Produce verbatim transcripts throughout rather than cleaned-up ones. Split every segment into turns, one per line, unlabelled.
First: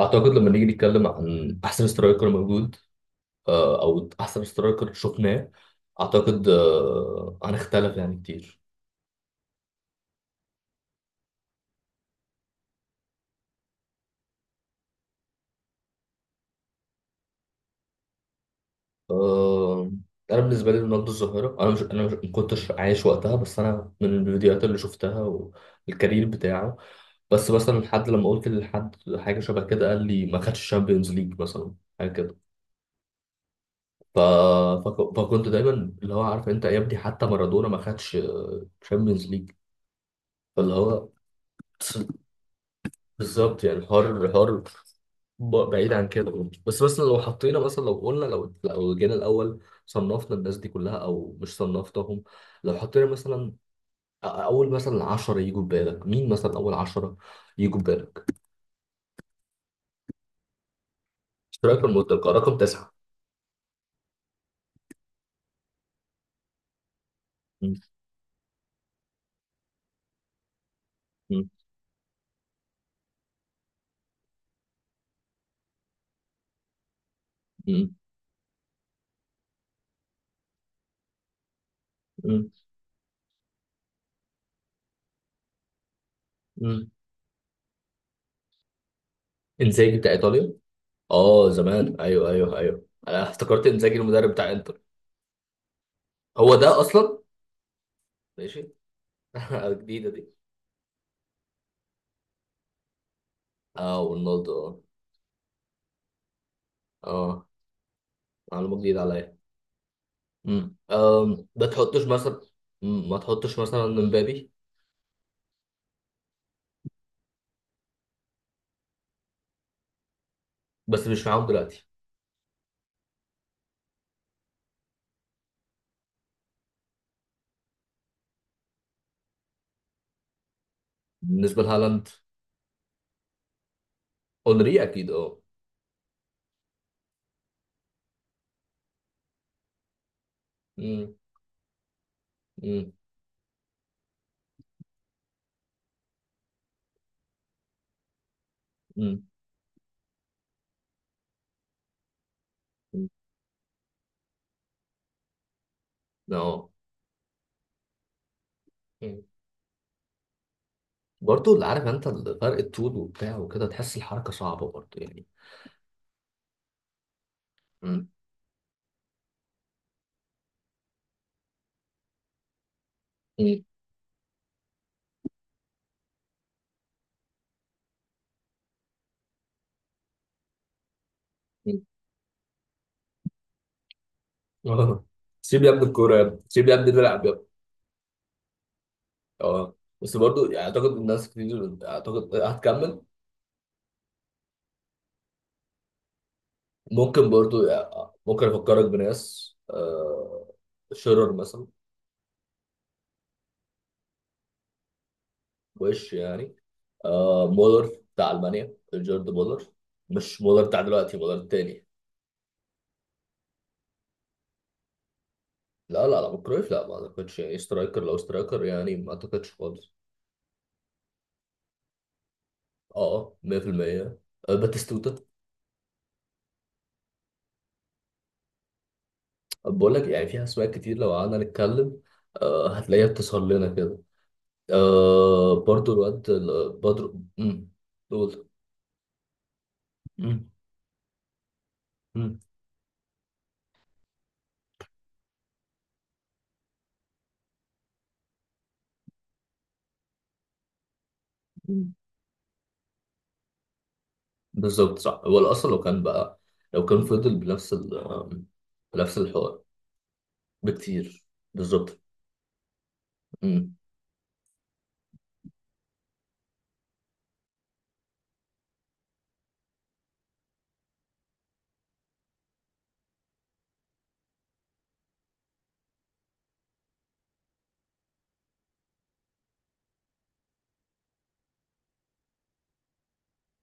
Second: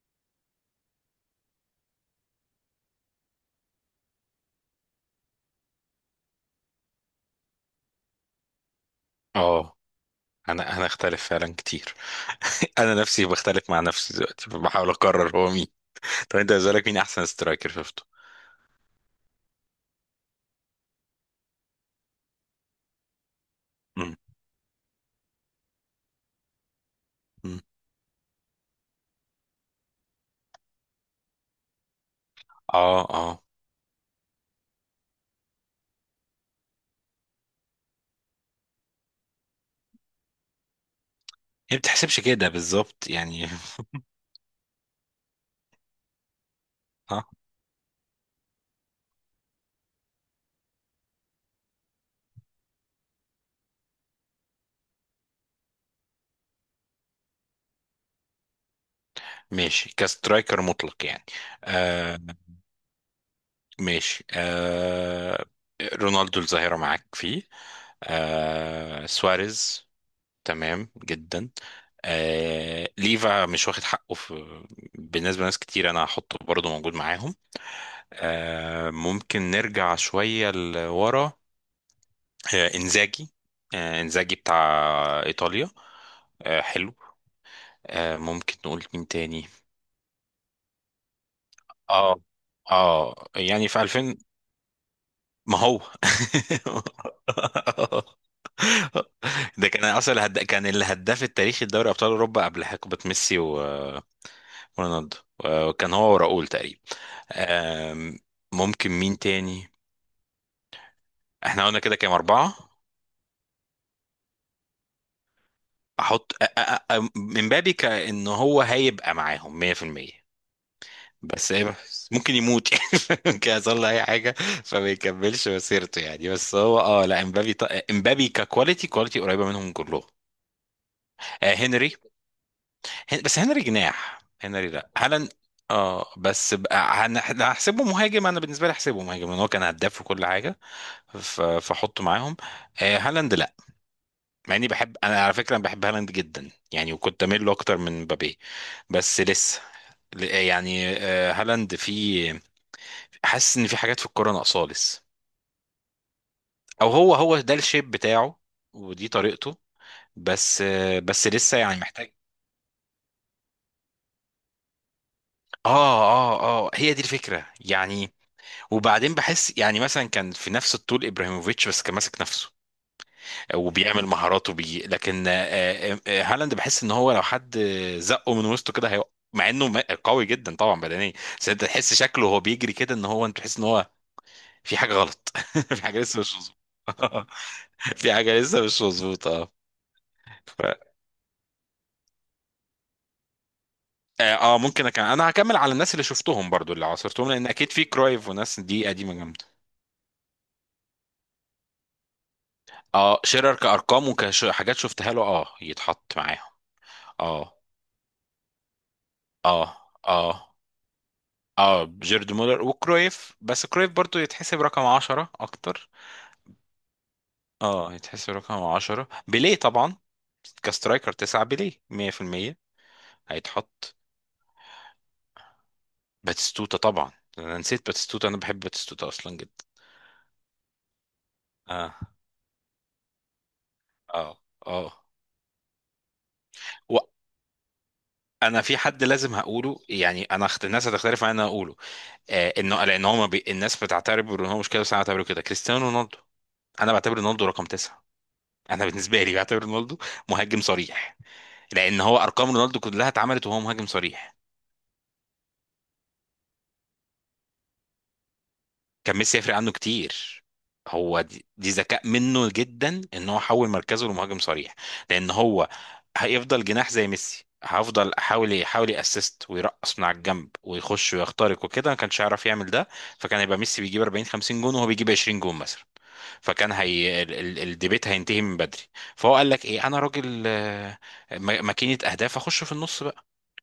اعتقد لما نيجي نتكلم عن احسن سترايكر موجود، آه، او احسن سترايكر شفناه. اعتقد آه، هنختلف يعني كتير.
اه، انا انا اختلف فعلا كتير. انا نفسي بختلف مع نفسي دلوقتي، بحاول اقرر هو مين. طب انت بالنسبه لك مين احسن سترايكر شفته؟
آه، انا بالنسبه لي رونالدو الظاهره. انا مش انا مش ما كنتش عايش وقتها، بس انا من
مم.
الفيديوهات اللي شفتها والكارير بتاعه. بس
مم.
مثلا حد لما قلت لحد حاجه شبه كده قال لي ما خدش الشامبيونز ليج مثلا، حاجه كده.
اه اه.
ف... فك- فكنت دايما اللي هو: عارف انت يا ابني؟ حتى مارادونا ما خدش شامبيونز ليج. فاللي هو
هي ما بتحسبش كده بالظبط يعني.
بالظبط يعني، حر حر. ب- بعيد عن كده، بس مثلا لو
اه
حطينا مثلا، لو قلنا، لو لو جينا الاول صنفنا الناس دي كلها، او مش صنفتهم. لو حطينا مثلا أ- اول مثلا عشرة يجوا في بالك، مين مثلا اول عشرة يجوا في بالك؟
ماشي، كسترايكر مطلق يعني.
اشتراك
آه
المطلقه رقم تسعة.
ماشي آه. رونالدو الظاهره معاك فيه.
م-
آه سواريز، تمام
م-
جدا. آه ليفا مش واخد حقه. في بالنسبه لناس كتير انا هحطه برضه موجود معاهم.
م-
آه، ممكن نرجع شوية لورا.
م-
آه، إنزاجي. آه، إنزاجي بتاع إيطاليا. آه،
م.
حلو. آه، ممكن نقول مين تاني.
انزاجي بتاع ايطاليا. اه زمان،
اه
ايوه ايوه ايوه،
اه،
انا افتكرت
يعني في
انزاجي
الفين.
المدرب بتاع انتر.
ما هو
هو ده اصلا. ماشي.
ده كان
جديده
اصلا
دي.
هد... كان الهداف التاريخي لدوري ابطال اوروبا قبل حقبه ميسي و...
اه رونالدو اه.
ورونالدو. وكان هو وراؤول تقريبا.
اه
آم،
معلومه
ممكن
جديده
مين
عليا.
تاني.
مم. أم، ما
احنا قلنا كده
تحطوش
كام،
مثلا.
اربعه.
مم، ما تحطوش مثلا مبابي.
احط أ- أ- أ- من بابي كأن هو هيبقى معاهم ميه في الميه.
بس مش معاهم
بس هي-
دلوقتي.
بس ممكن يموت يعني ممكن يحصل له اي حاجه فما يكملش مسيرته يعني. بس هو اه لا امبابي ط... امبابي ككواليتي، كواليتي قريبه منهم كلهم. آه
بالنسبة
هنري.
لهالاند.
هن... بس هنري جناح، هنري
اونري
لا
اكيد
هالاند.
اه.
اه بس بقى هن- هحسبه مهاجم، انا بالنسبه لي احسبه مهاجم لان هو كان هداف وكل حاجه.
مم.
ف... فاحطه معاهم.
مم.
آه هالاند لا، مع اني بحب، انا على فكره أنا بحب هالاند جدا يعني، وكنت اميل له اكتر من مبابي. بس
مم.
لسه ل- يعني آه، هالاند، في
مم.
حاسس ان في حاجات في الكوره ناقصاه لسه،
اه.
او هو هو ده الشيب بتاعه ودي
مم.
طريقته. بس آه، بس
برضه
لسه
اللي
يعني
عارف انت،
محتاج.
فرق الطول وبتاع وكده، تحس الحركة صعبة برضه يعني.
اه اه اه، هي دي الفكره
مم.
يعني. وبعدين بحس يعني مثلا كان في نفس الطول ابراهيموفيتش بس كان ماسك نفسه
مم.
وبيعمل مهاراته بيه. لكن آه، آه، آه، هالاند بحس ان هو لو حد زقه من وسطه كده هيقع، مع انه م- قوي جدا طبعا بدنيا. بس انت
مم.
تحس شكله وهو بيجري كده، ان هو انت تحس ان هو في حاجه
آه.
غلط،
سيب يا ابني
في حاجه
الكورة،
لسه
يا
مش
ابني سيب يا
مظبوطه.
ابني، نلعب يا ابني.
في حاجه لسه مش مظبوطه.
اه، بس برضه
ف...
يعني اعتقد الناس كتير، اعتقد هتكمل.
اه آه، ممكن أكمل. انا هكمل على الناس اللي شفتهم برضو، اللي عاصرتهم،
ممكن
لان
برضه
اكيد
يعني،
في
آه،
كرايف
ممكن
وناس
افكرك
دي قديمه جامده.
بناس، آه، شيرر مثلا.
اه شيرر كارقام وكحاجات شفتها له، اه
وش
يتحط معاهم.
يعني. آه
اه
مولر بتاع المانيا، جيرد مولر.
اه
مش
اه
مولر بتاع دلوقتي، مولر
اه،
التاني.
جيرد مولر وكرويف. بس كرويف برضو يتحسب رقم عشرة اكتر.
لا لا لا، كرويف لا، ما اعتقدش يعني
اه
سترايكر، لو
يتحسب رقم
سترايكر يعني
عشرة.
ما اعتقدش
بيليه
خالص.
طبعا كسترايكر تسعة، بيليه مية في المية
اه،
هيتحط.
مية في المية. آه باتيستوتا.
باتستوتا طبعا، انا نسيت باتستوتا، انا بحب باتستوتا اصلا جدا.
بقول لك يعني فيها اسماء كتير لو قعدنا
اه
نتكلم. آه هتلاقيها بتسهر لنا كده.
اه اه.
آه برضو الواد ال- بدر. مم، دول.
وانا في حد لازم هقوله يعني، انا
مم.
اخت... الناس هتختلف معايا ان انا اقوله.
مم.
آه، انه لان هو ما بي... الناس بتعتبر ان هو مش كده، بس انا بعتبره كده: كريستيانو رونالدو. انا بعتبر رونالدو رقم تسعة. انا بالنسبه لي بعتبر رونالدو مهاجم صريح،
مم.
لان هو ارقام رونالدو كلها اتعملت وهو مهاجم صريح.
بالظبط صح، هو الاصل، لو كان بقى، لو كان فضل بنفس ال آم،
كان
بنفس
ميسي يفرق
الحوار.
عنه كتير. هو
بكتير.
دي, دي
بالظبط.
ذكاء منه جدا ان هو حول
امم.
مركزه لمهاجم صريح. لان هو هيفضل جناح زي ميسي، هفضل احاول يحاول ياسست ويرقص من على الجنب ويخش ويخترق وكده، ما كانش هيعرف يعمل ده. فكان هيبقى ميسي بيجيب اربعين خمسين جون وهو بيجيب عشرين جون مثلا. فكان هي ال- ال- الديبيت هينتهي من بدري. فهو قال لك ايه، انا راجل آه، م- ماكينه اهداف، اخش في النص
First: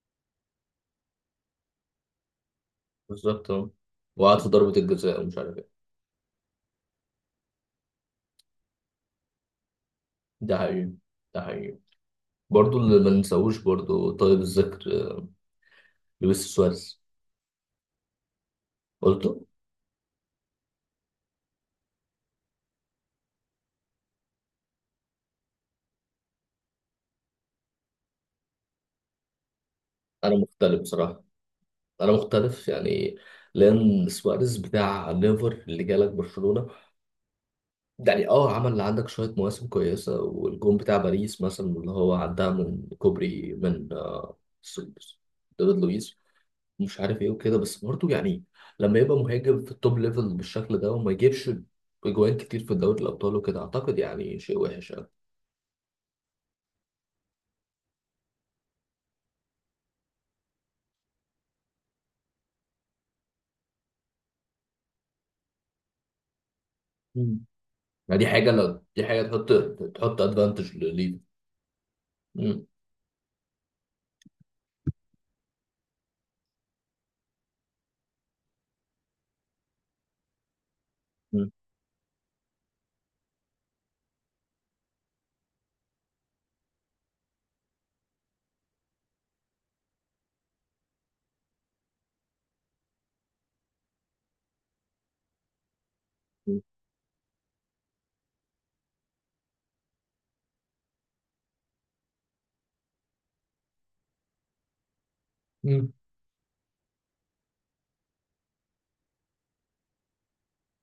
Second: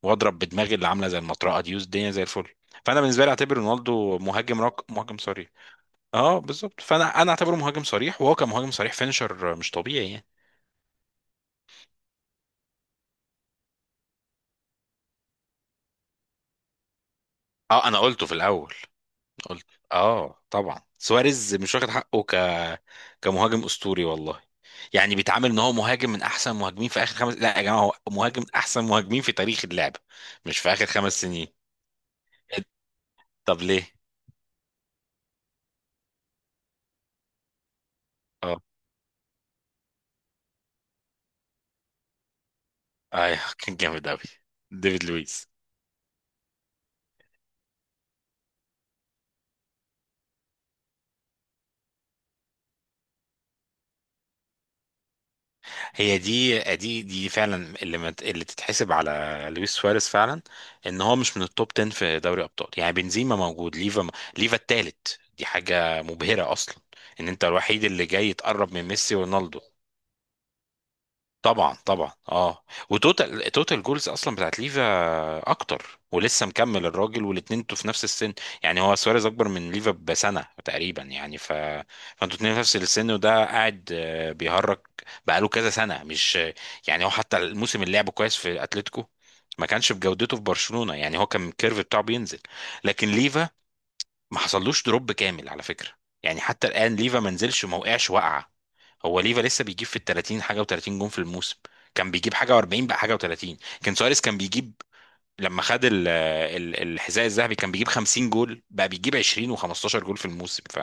واضرب بدماغي اللي عامله زي المطرقه دي، والدنيا زي الفل. فانا بالنسبه لي
بالظبط
اعتبر
اه.
رونالدو
وقعد في
مهاجم
ضربة
رق... مهاجم
الجزاء ومش
صريح.
عارف ايه.
اه بالظبط. فانا انا اعتبره مهاجم صريح، وهو كان مهاجم صريح فينشر مش طبيعي يعني.
ده حقيقي. ده حقيقي. برضه اللي ما ننساهوش برضه، طيب الذكر، لويس سواريز.
اه انا قلته في الاول،
قلته.
قلت. اه طبعا سواريز مش واخد حقه ك كمهاجم اسطوري والله. يعني بيتعامل ان هو مهاجم من احسن مهاجمين في اخر خمس. لا يا جماعه، هو مهاجم من احسن مهاجمين في تاريخ اللعبه،
انا
مش في
مختلف
اخر خمس
بصراحة.
سنين.
انا مختلف يعني.
طب ليه؟
لان سواريز بتاع ليفر اللي جالك برشلونة، يعني اه،
اه
عمل عندك شوية مواسم كويسة. والجون بتاع باريس مثلا اللي هو عدها من
ايوه
كوبري،
كان
من
جامد قوي،
آه،
ديفيد لويس.
دافيد لويس، مش عارف ايه وكده، بس برضه يعني لما يبقى مهاجم في التوب ليفل بالشكل ده، وما يجيبش اجوان كتير في دوري الابطال وكده، اعتقد يعني شيء وحش يعني.
هي دي دي دي فعلا اللي مت... اللي تتحسب على لويس سواريز فعلا، ان هو مش من التوب عشرة في دوري ابطال. يعني بنزيما موجود، ليفا م... ليفا التالت، دي حاجه مبهره اصلا، ان
مم.
انت الوحيد اللي
يعني دي
جاي
حاجه،
تقرب من
لو دي
ميسي
حاجه تحط،
ورونالدو.
تحط ادفانتج لليفا.
طبعا طبعا اه.
مم.
وتوتال توتال جولز اصلا بتاعت ليفا اكتر، ولسه مكمل الراجل، والاتنين انتوا في نفس السن. يعني هو سواريز اكبر من ليفا بسنه تقريبا يعني.
مم.
ف فانتوا اتنين في نفس السن، وده قاعد آه، بيهرج بقاله كذا سنه، مش يعني. هو حتى الموسم اللي لعبه كويس في اتلتيكو ما كانش بجودته في برشلونه، يعني هو كان الكيرف بتاعه بينزل. لكن ليفا ما حصلوش دروب كامل على فكره، يعني
مم.
حتى الان ليفا ما نزلش، ما وقعش وقعه. هو ليفا لسه بيجيب في ال تلاتين حاجه و30 جون في الموسم، كان بيجيب حاجه و40، بقى حاجه و30. كان سواريز كان بيجيب لما خد
مم.
ال ال الحذاء الذهبي كان بيجيب خمسين جول، بقى بيجيب عشرين و15 جول في الموسم. ف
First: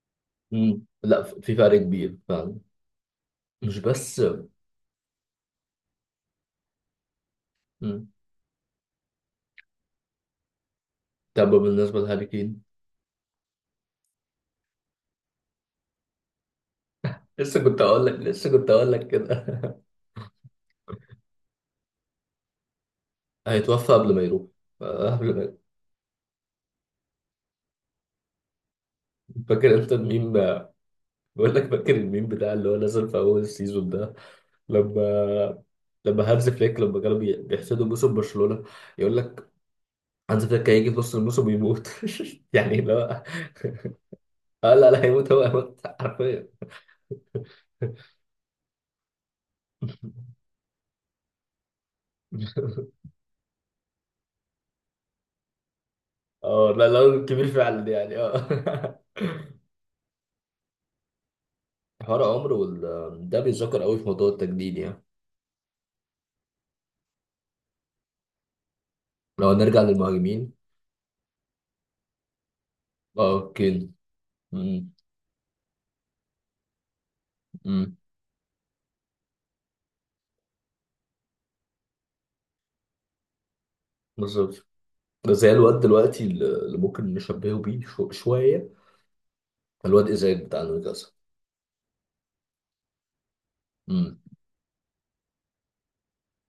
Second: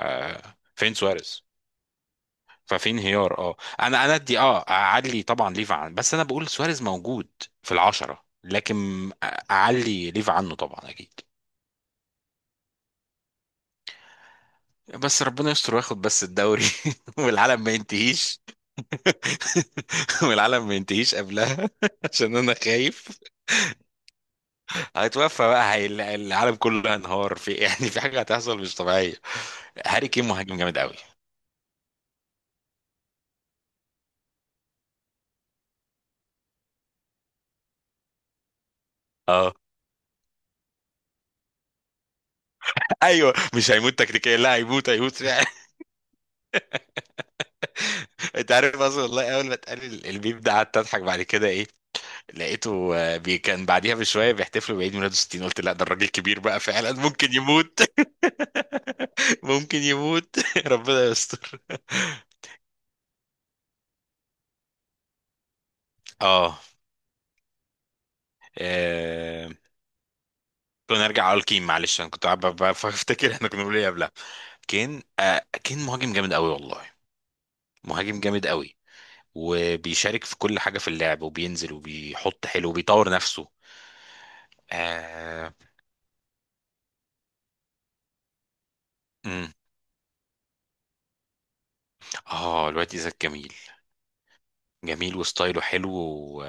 مم.
فين
لا،
سواريز؟
في فرق كبير فعلا.
ففي انهيار اه.
مش
انا انا
بس.
ادي، اه، اعلي طبعا ليفا عن، بس انا بقول سواريز موجود في
مم.
العشرة، لكن اعلي ليفا عنه طبعا اكيد.
طب بالنسبه لهاري كين.
بس ربنا يستر وياخد بس الدوري،
لسه
والعالم ما
كنت اقول لك،
ينتهيش،
لسه كنت اقول لك كده.
والعالم ما ينتهيش قبلها، عشان انا خايف
هيتوفى قبل ما يروح. آه، قبل ما
هيتوفى
يروح.
بقى. هي العالم كله هينهار في يعني، في حاجه هتحصل مش طبيعيه.
فاكر انت
هاري كين
الميم.
مهاجم جامد قوي.
بقول لك فاكر الميم بتاع اللي هو نزل في اول السيزون ده، لما لما هانز فليك، لما كانوا بي- بيحسدوا موسم برشلونة، يقول لك
اه
هانز فليك هيجي في نص الموسم ويموت. يعني لا.
ايوه مش هيموت تكتيكيا، لا
آه
هيموت
لا لا،
هيموت
هيموت هو،
فعلا.
هيموت حرفيا.
انت عارف اصلا والله اول ما اتقال ال- الميم ده قعدت اضحك. بعد كده ايه، لقيته آه، بي كان بعديها بشويه بيحتفلوا بعيد ميلاده ستين. قلت لا ده الراجل كبير بقى
اه لا
فعلا،
لا، هو
ممكن
كبير
يموت.
فعلا يعني اه.
ممكن يموت. ربنا يستر.
حوار عمر وال، ده بيتذكر قوي في موضوع التجديد يعني.
اه
لو هنرجع للمهاجمين.
كنا نرجع على الكين، معلش انا كنت قاعد ب- ب-
اه
بفتكر احنا كنا
اوكي.
بنقول ايه قبلها.
امم.
كين، آه كين مهاجم جامد قوي والله،
امم.
مهاجم جامد قوي. وبيشارك في كل حاجه في اللعب، وبينزل وبيحط حلو وبيطور نفسه.
بالظبط. زي
اه.
الواد دلوقتي اللي اللي ممكن نشبهه بيه شو- شوية.
امم.
الواد إزاي بتاع نيوكاسل.
اه، الواد ايزاك، جميل،
امم.
جميل وستايله حلو و...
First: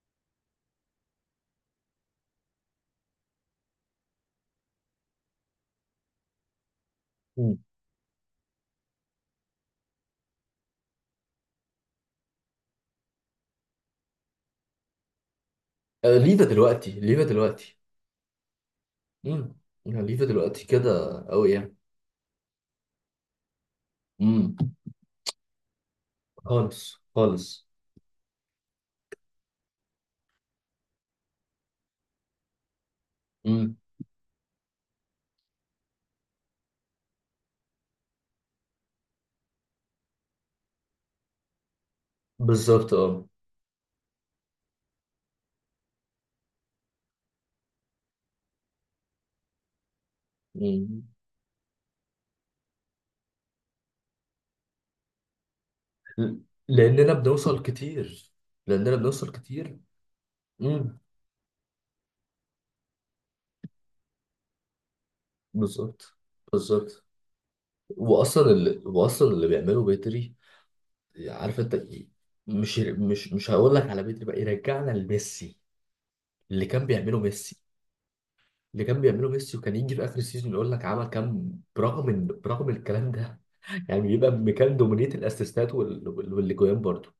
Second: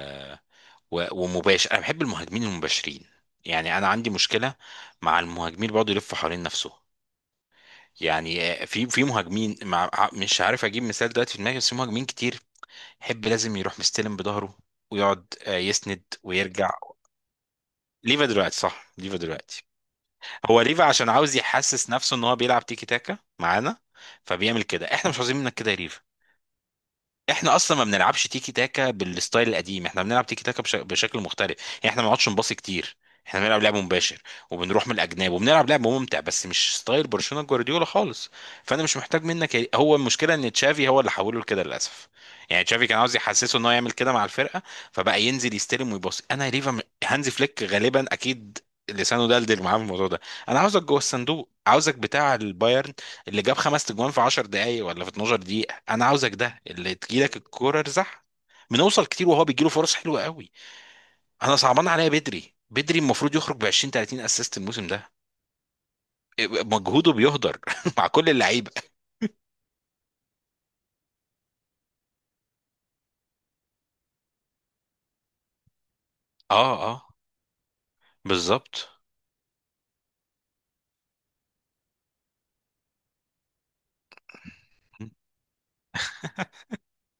و... ومباشر. انا بحب المهاجمين المباشرين. يعني انا عندي مشكله مع المهاجمين اللي بيقعدوا يلفوا حوالين نفسه.
أمم.
يعني آه، في في مهاجمين مع... مش عارف اجيب مثال دلوقتي في دماغي، بس في مهاجمين كتير حب لازم يروح مستلم بظهره، ويقعد آه، يسند
آه، ليفا
ويرجع.
دلوقتي، ليفا دلوقتي.
ليفا دلوقتي، صح ليفا
امم.
دلوقتي.
الهليفة
هو
دلوقتي
ليفا عشان
كده
عاوز
أوي يعني.
يحسس نفسه ان هو بيلعب تيكي تاكا معانا، فبيعمل
امم.
كده. احنا مش عاوزين منك كده يا،
خالص
احنا
خالص.
اصلا ما بنلعبش تيكي تاكا بالستايل القديم، احنا بنلعب تيكي تاكا بش... بشكل مختلف يعني. احنا ما بنقعدش نباصي كتير، احنا بنلعب
امم.
لعب مباشر وبنروح من الاجناب وبنلعب لعب ممتع، بس مش ستايل برشلونة جوارديولا خالص. فانا مش محتاج منك. هو المشكله ان تشافي هو اللي حوله لكده للاسف. يعني تشافي
بالظبط
كان عاوز
اه.
يحسسه ان هو يعمل كده مع الفرقه، فبقى ينزل يستلم ويباصي. انا ليفا م- هانزي فليك غالبا اكيد لسانه دلدل معاه في الموضوع ده. انا عاوزك جوه
امم.
الصندوق، عاوزك بتاع البايرن اللي جاب خمس تجوان في عشر دقايق ولا في اثني عشر دقيقة. انا عاوزك
ل-
ده اللي
لأننا
تجيلك
بنوصل
الكورة ارزح.
كتير. لأننا
بنوصل كتير،
بنوصل
وهو بيجيله
كتير.
فرص حلوة قوي.
امم.
انا صعبان عليا بدري. بدري المفروض يخرج ب عشرين تلاتين اسيست الموسم ده،
بالظبط. بالظبط.
مجهوده بيهدر مع كل
وأصلا
اللعيبة.
اللي، وأصلا اللي بيعمله بدري، عارف أنت إيه؟ مش مش مش هقول لك على بدري بقى يرجعنا لميسي. اللي
اه
كان
اه
بيعمله ميسي. اللي
بالظبط.
كان بيعمله ميسي، وكان يجي في اخر السيزون يقول لك عمل كام، برغم إن- برغم الكلام ده. يعني بيبقى مكان دومينية الاسيستات وال- وال- والاجوان برضه.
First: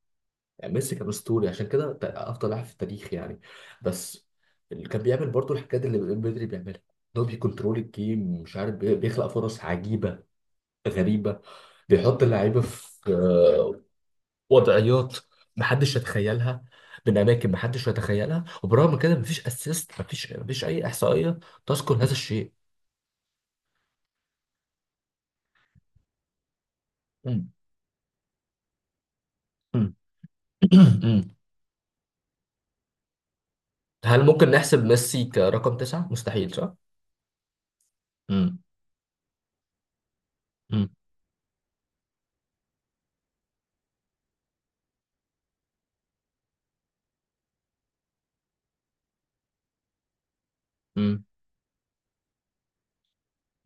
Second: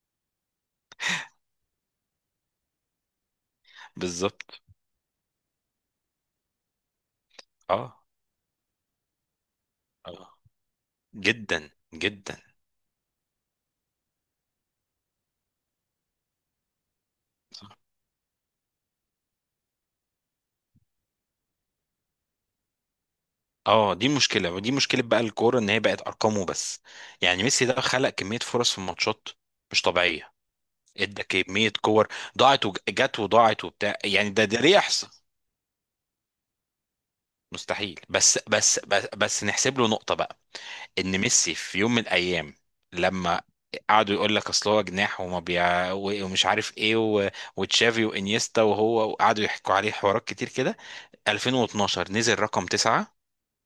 يعني ميسي كان اسطوري، عشان كده ت- افضل لاعب في التاريخ يعني. بس.
بالظبط
اللي كان بيعمل برضه الحاجات اللي بدري بيعملها، ان هو بيكنترول
اه
الجيم، مش عارف، بي- بيخلق فرص عجيبه
اه.
غريبه.
جدا
بيحط
جدا.
اللعيبه في آه، وضعيات محدش يتخيلها، من اماكن محدش يتخيلها. وبرغم كده، مفيش اسيست، مفيش مفيش اي احصائيه تذكر هذا الشيء.
اه دي مشكلة، ودي مشكلة بقى الكورة ان هي بقت ارقامه بس. يعني
مم.
ميسي ده خلق كمية فرص في الماتشات مش
مم.
طبيعية، ادى
مم.
كمية كور ضاعت وجت وضاعت وبتاع.
هل
يعني ده
ممكن
ده ليه
نحسب
يحصل.
ميسي كرقم تسعة؟ مستحيل صح؟
مستحيل. بس
مم.
بس بس, بس نحسب له نقطة بقى،
مم.
ان ميسي في يوم من الايام لما قعدوا يقول لك اصل هو جناح وما بيع و- ومش عارف ايه و... وتشافي وانيستا وهو، وقعدوا يحكوا عليه حوارات كتير كده،
مم.
الفين واتناشر نزل رقم تسعة،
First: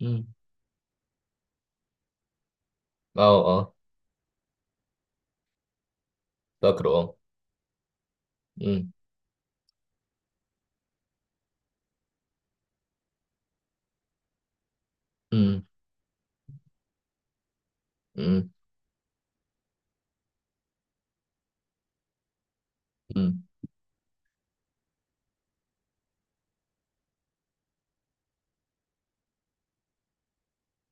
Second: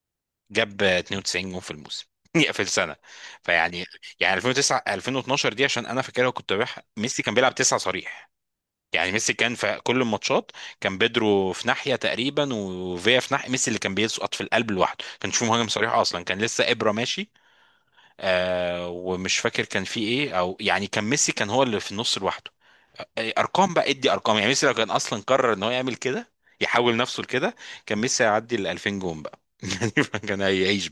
مم.
جاب اتنين وتسعين جون في الموسم يا في السنة.
اه اه.
فيعني، يعني الفين وتسعة الفين واتناشر دي عشان انا فاكرها كنت بح...
فاكره اه.
ميسي كان بيلعب تسعة صريح.
مم.
يعني ميسي كان في كل الماتشات، كان بيدرو في ناحيه تقريبا، وفيا في ناحيه، ميسي اللي كان بيسقط في القلب لوحده، كان شوف
مم.
مهاجم صريح اصلا، كان لسه ابره ماشي.
مم.
آه ومش فاكر كان في ايه، او يعني كان ميسي كان هو اللي في النص لوحده. آه،
مم.
ارقام بقى ادي ارقام. يعني ميسي لو كان اصلا قرر ان هو يعمل كده، يحول نفسه لكده، كان ميسي هيعدي ال الفين جون بقى. يعني كان هيعيش